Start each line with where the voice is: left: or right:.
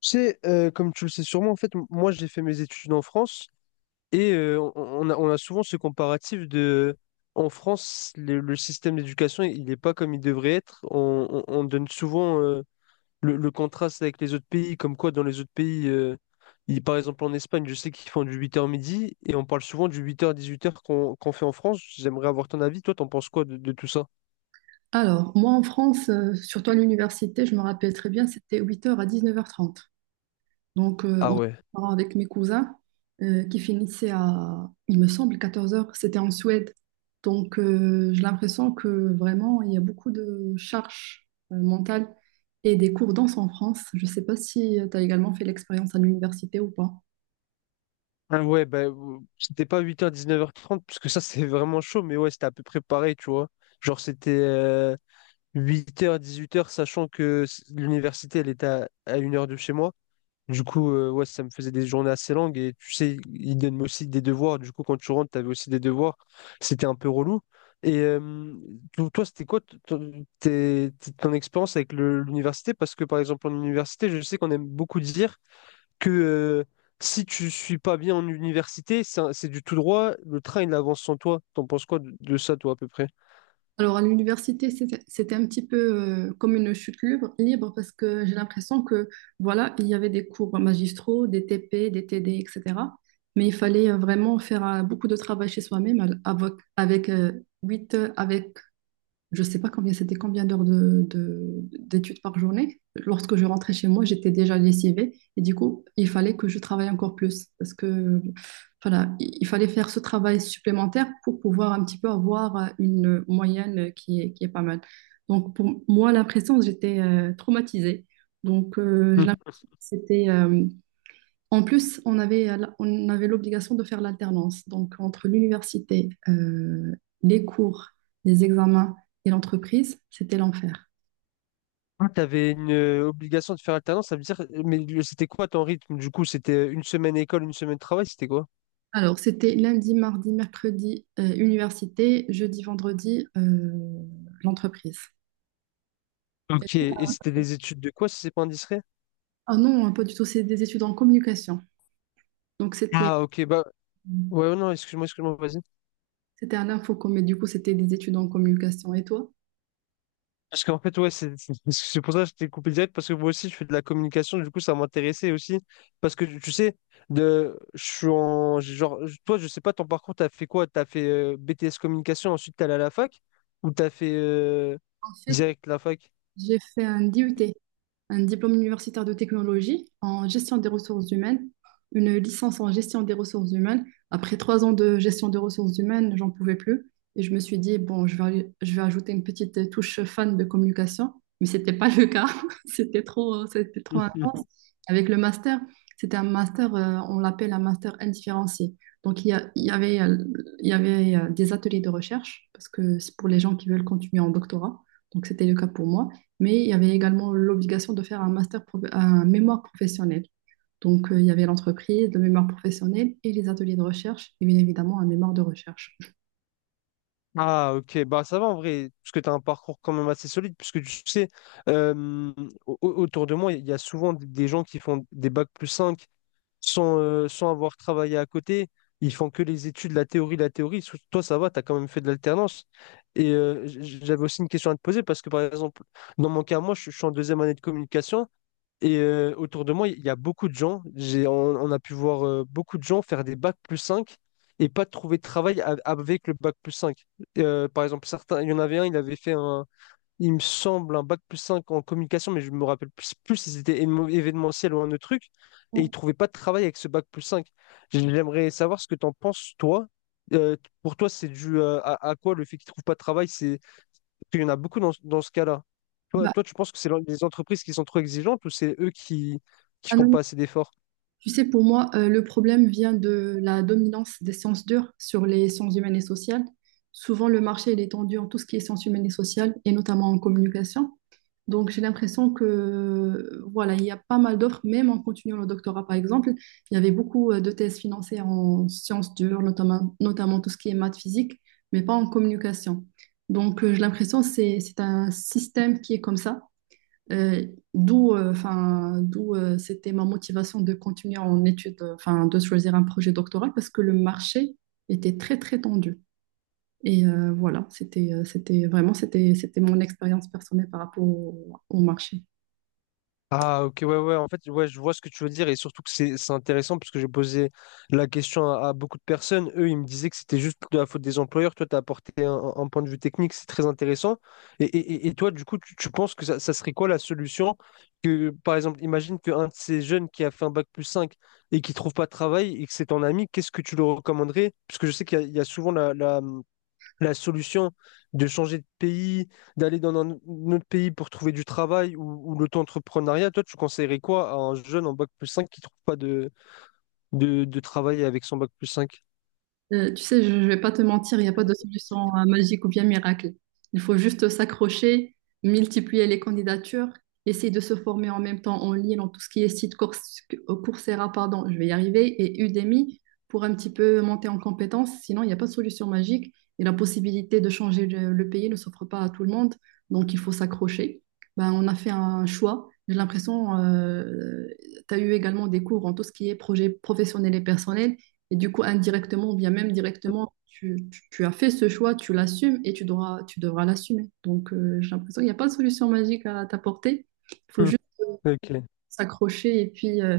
left: Tu sais, comme tu le sais sûrement, en fait, moi j'ai fait mes études en France et on a souvent ce comparatif de en France, le système d'éducation, il n'est pas comme il devrait être. On donne souvent le contraste avec les autres pays, comme quoi dans les autres pays, par exemple en Espagne, je sais qu'ils font du 8h-midi et on parle souvent du 8h-18h qu'on fait en France. J'aimerais avoir ton avis. Toi, t'en penses quoi de tout ça?
right: Alors, moi en France, surtout à l'université, je me rappelle très bien, c'était 8 heures à 19h30. Donc,
left: Ah
right: on se
left: ouais.
right: prépare avec mes cousins qui finissaient à, il me semble, 14 heures. C'était en Suède. Donc, j'ai l'impression que vraiment, il y a beaucoup de charges mentales et des cours danse en France. Je ne sais pas si tu as également fait l'expérience à l'université ou pas.
left: Ah ouais, bah, c'était pas 8h-19h30 parce que ça, c'est vraiment chaud, mais ouais, c'était à peu près pareil, tu vois. Genre, c'était 8h-18h sachant que l'université, elle était à 1 heure de chez moi. Du coup, ouais, ça me faisait des journées assez longues, et tu sais, ils donnent aussi des devoirs. Du coup, quand tu rentres, t'avais aussi des devoirs. C'était un peu relou. Et toi, c'était quoi ton expérience avec l'université? Parce que, par exemple, en université, je sais qu'on aime beaucoup dire que si tu suis pas bien en université, c'est du tout droit, le train il avance sans toi. T'en penses quoi de ça, toi, à peu près?
right: Alors, à l'université, c'était un petit peu comme une chute libre parce que j'ai l'impression que, voilà, il y avait des cours magistraux, des TP, des TD, etc. Mais il fallait vraiment faire beaucoup de travail chez soi-même avec 8, je sais pas combien d'heures d'études par journée. Lorsque je rentrais chez moi, j'étais déjà lessivée et du coup, il fallait que je travaille encore plus parce que voilà, il fallait faire ce travail supplémentaire pour pouvoir un petit peu avoir une moyenne qui est pas mal. Donc pour moi, la pression, j'étais traumatisée. Donc je
left: Hmm.
right: l'impression que c'était en plus, on avait l'obligation de faire l'alternance. Donc, entre l'université, les cours, les examens et l'entreprise, c'était l'enfer.
left: Ah, t'avais une obligation de faire alternance, ça veut dire, mais c'était quoi ton rythme? Du coup, c'était une semaine école, une semaine travail, c'était quoi?
right: Alors, c'était lundi, mardi, mercredi, université, jeudi, vendredi, l'entreprise.
left: Ok, et c'était des études de quoi, si c'est pas indiscret?
right: Ah non, hein, pas du tout, c'est des études en communication. Donc, c'était
left: Ah, ok, bah, ouais, non, excuse-moi, excuse-moi, vas-y.
right: c'était à l'infocom, mais du coup, c'était des études en communication. Et toi?
left: Parce qu'en fait, ouais, c'est pour ça que je t'ai coupé direct, parce que moi aussi, je fais de la communication, du coup, ça m'intéressait aussi. Parce que tu sais, je suis en. J'ai Genre, toi, je sais pas, ton parcours, t'as fait quoi? T'as fait BTS communication, ensuite t'es allé à la fac, ou t'as fait
right: En fait,
left: direct la fac?
right: j'ai fait un DUT. Un diplôme universitaire de technologie en gestion des ressources humaines, une licence en gestion des ressources humaines. Après 3 ans de gestion des ressources humaines, j'en pouvais plus. Et je me suis dit, bon, je vais ajouter une petite touche fan de communication. Mais ce n'était pas le cas. C'était trop intense. Avec le master, c'était un master, on l'appelle un master indifférencié. Donc, il y avait des ateliers de recherche, parce que c'est pour les gens qui veulent continuer en doctorat. Donc, c'était le cas pour moi. Mais il y avait également l'obligation de faire un master, un mémoire professionnel. Donc, il y avait l'entreprise, le mémoire professionnel et les ateliers de recherche, et bien évidemment un mémoire de recherche.
left: Ah, ok, bah ça va en vrai, parce que tu as un parcours quand même assez solide, puisque tu sais, euh, autour de moi, il y a souvent des gens qui font des bacs+5 sans avoir travaillé à côté. Ils font que les études, la théorie, la théorie. Toi, ça va, tu as quand même fait de l'alternance. Et j'avais aussi une question à te poser parce que, par exemple, dans mon cas, moi, je suis en deuxième année de communication et autour de moi, il y a beaucoup de gens. On a pu voir beaucoup de gens faire des bacs+5 et pas trouver de travail avec le bac+5. Par exemple, certains, il y en avait un, il me semble, un bac+5 en communication, mais je me rappelle plus, si c'était événementiel ou un autre truc, et
right: Ouais.
left: il trouvait pas de travail avec ce bac+5. J'aimerais savoir ce que tu en penses, toi. Euh, pour toi, c'est dû à, quoi le fait qu'il trouve pas de travail? C'est... parce qu'il y en a beaucoup dans, ce cas-là. Toi,
right: Bah,
left: toi, tu penses que les entreprises qui sont trop exigeantes ou c'est eux qui
right: ah
left: font
right: non, non.
left: pas assez d'efforts?
right: Tu sais, pour moi, le problème vient de la dominance des sciences dures sur les sciences humaines et sociales. Souvent, le marché il est tendu en tout ce qui est sciences humaines et sociales, et notamment en communication. Donc, j'ai l'impression que, voilà, il y a pas mal d'offres, même en continuant le doctorat, par exemple. Il y avait beaucoup de thèses financées en sciences dures, notamment tout ce qui est maths physique, mais pas en communication. Donc, j'ai l'impression que c'est un système qui est comme ça, euh, d'où enfin, d'où c'était ma motivation de continuer en études, enfin, de choisir un projet doctoral, parce que le marché était très, très tendu. Et voilà, c'était, c'était mon expérience personnelle par rapport au marché.
left: Ah, ok, ouais, ouais, en fait, ouais, je vois ce que tu veux dire et surtout que c'est intéressant parce que j'ai posé la question à beaucoup de personnes. Eux, ils me disaient que c'était juste de la faute des employeurs. Toi, tu as apporté un point de vue technique, c'est très intéressant. Et, et toi du coup tu penses que ça serait quoi la solution? Que par exemple imagine qu'un de ces jeunes qui a fait un bac plus 5 et qui trouve pas de travail et que c'est ton ami, qu'est-ce que tu le recommanderais? Parce que je sais qu'il y a souvent la solution de changer de pays, d'aller dans un autre pays pour trouver du travail, ou l'auto-entrepreneuriat. Toi, tu conseillerais quoi à un jeune en bac+5 qui trouve pas de travail avec son bac+5?
right: Tu sais, je ne vais pas te mentir, il n'y a pas de solution magique ou bien miracle. Il faut juste s'accrocher, multiplier les candidatures, essayer de se former en même temps en ligne, dans tout ce qui est site Cours- Coursera, pardon, je vais y arriver, et Udemy pour un petit peu monter en compétence. Sinon, il n'y a pas de solution magique et la possibilité de changer le pays ne s'offre pas à tout le monde. Donc, il faut s'accrocher. Ben, on a fait un choix. J'ai l'impression, tu as eu également des cours en tout ce qui est projet professionnel et personnel. Et du coup, indirectement, ou bien même directement, tu- tu as fait ce choix, tu l'assumes et tu devras l'assumer. Donc, j'ai l'impression qu'il n'y a pas de solution magique à t'apporter. Il faut
left: Hmm,
right: juste
left: Ok.
right: s'accrocher.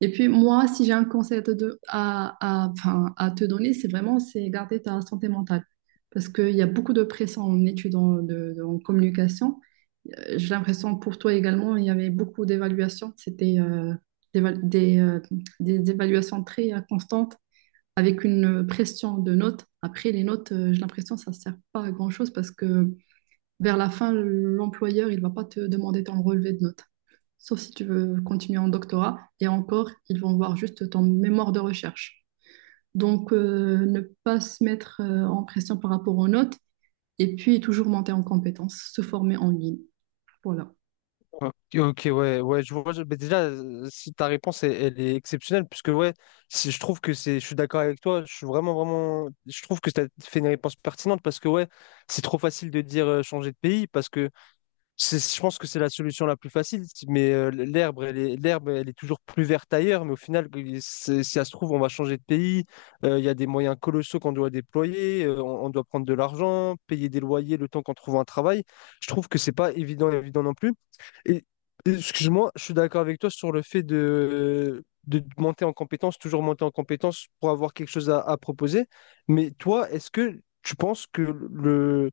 right: Et puis, moi, si j'ai un conseil à te, do- à- enfin, à te donner, c'est vraiment c'est garder ta santé mentale. Parce qu'il y a beaucoup de pression en études en, de- en communication. J'ai l'impression pour toi également, il y avait beaucoup d'évaluations. C'était d'éva- des évaluations très constantes avec une pression de notes. Après, les notes, j'ai l'impression que ça ne sert pas à grand-chose parce que vers la fin, l'employeur, il ne va pas te demander ton relevé de notes, sauf si tu veux continuer en doctorat. Et encore, ils vont voir juste ton mémoire de recherche. Donc, ne pas se mettre en pression par rapport aux notes et puis toujours monter en compétences, se former en ligne. Voilà.
left: Ok, ok, ouais, ouais, je vois. Bah déjà, si ta réponse, elle, est exceptionnelle, puisque ouais, si je trouve que c'est, je suis d'accord avec toi. Je suis vraiment, vraiment, je trouve que tu as fait une réponse pertinente parce que ouais, c'est trop facile de dire changer de pays parce que je pense que c'est la solution la plus facile, si, mais l'herbe, elle est toujours plus verte ailleurs. Mais au final, si ça se trouve, on va changer de pays. Il y a des moyens colossaux qu'on doit déployer. On doit prendre de l'argent, payer des loyers le temps qu'on trouve un travail. Je trouve que c'est pas évident non plus. Et excuse-moi, je suis d'accord avec toi sur le fait de monter en compétence, toujours monter en compétence pour avoir quelque chose à proposer. Mais toi, est-ce que tu penses que le...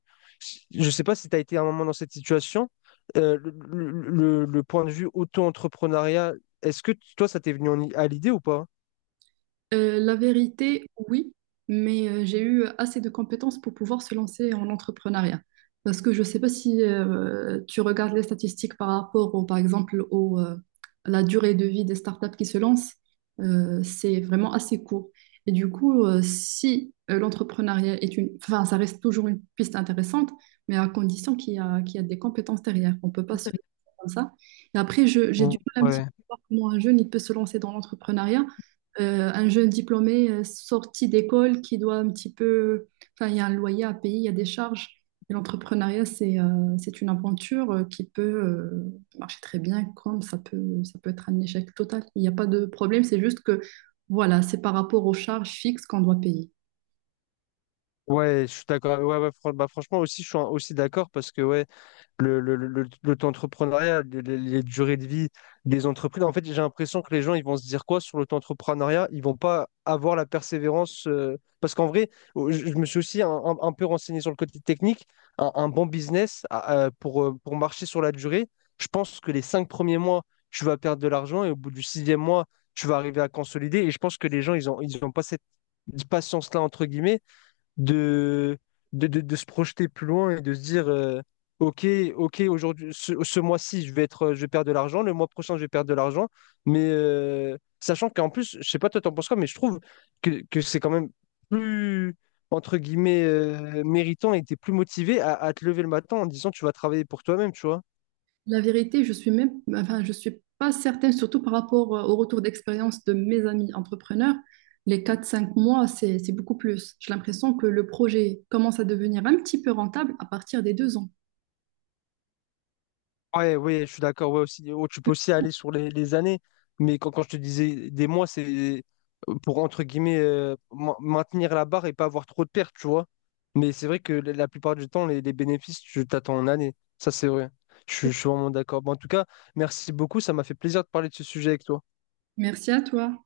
left: Je ne sais pas si tu as été à un moment dans cette situation, euh, le point de vue auto-entrepreneuriat, est-ce que toi, ça t'est venu à l'idée ou pas?
right: La vérité, oui, mais j'ai eu assez de compétences pour pouvoir se lancer en entrepreneuriat. Parce que je ne sais pas si tu regardes les statistiques par rapport, par exemple, à la durée de vie des startups qui se lancent, c'est vraiment assez court. Et du coup, si l'entrepreneuriat est une… Enfin, ça reste toujours une piste intéressante, mais à condition qu'il y a des compétences derrière. On ne peut pas se lancer comme ça. Et après, j'ai du mal un petit peu à voir comment un jeune il peut se lancer dans l'entrepreneuriat un jeune diplômé sorti d'école qui doit un petit peu, enfin, il y a un loyer à payer, il y a des charges. Et l'entrepreneuriat, c'est une aventure qui peut marcher très bien, comme ça peut être un échec total. Il n'y a pas de problème, c'est juste que, voilà, c'est par rapport aux charges fixes qu'on doit payer.
left: Ouais, je suis d'accord. Ouais, ouais, bah, franchement, aussi, je suis aussi d'accord parce que ouais, l'auto-entrepreneuriat, les durées de vie des entreprises. En fait, j'ai l'impression que les gens, ils vont se dire quoi sur l'auto-entrepreneuriat? Ils vont pas avoir la persévérance. Parce qu'en vrai, je me suis aussi un peu renseigné sur le côté technique. Un bon business pour marcher sur la durée, je pense que les 5 premiers mois, tu vas perdre de l'argent et au bout du sixième mois, tu vas arriver à consolider. Et je pense que les gens, ils ont pas cette patience-là, entre guillemets, de, de se projeter plus loin et de se dire ok. Ok, aujourd'hui, ce mois-ci, je vais perdre de l'argent, le mois prochain je vais perdre de l'argent, mais sachant qu'en plus, je sais pas, toi t'en penses quoi, mais je trouve que c'est quand même plus, entre guillemets, méritant, et t'es plus motivé à, te lever le matin en disant tu vas travailler pour toi-même, tu vois.
right: La vérité, je suis même, enfin, je suis pas certaine, surtout par rapport au retour d'expérience de mes amis entrepreneurs. Les 4, 5 mois, c'est beaucoup plus. J'ai l'impression que le projet commence à devenir un petit peu rentable à partir des 2 ans.
left: Ouais, ouais, je suis d'accord. Ouais, aussi, oh, tu peux aussi aller sur les années, mais quand je te disais des mois, c'est pour, entre guillemets, maintenir la barre et pas avoir trop de pertes, tu vois. Mais c'est vrai que la plupart du temps, les, bénéfices, tu t'attends en année. Ça, c'est vrai. Je suis vraiment d'accord. Bon, en tout cas, merci beaucoup. Ça m'a fait plaisir de parler de ce sujet avec toi.
right: Merci à toi.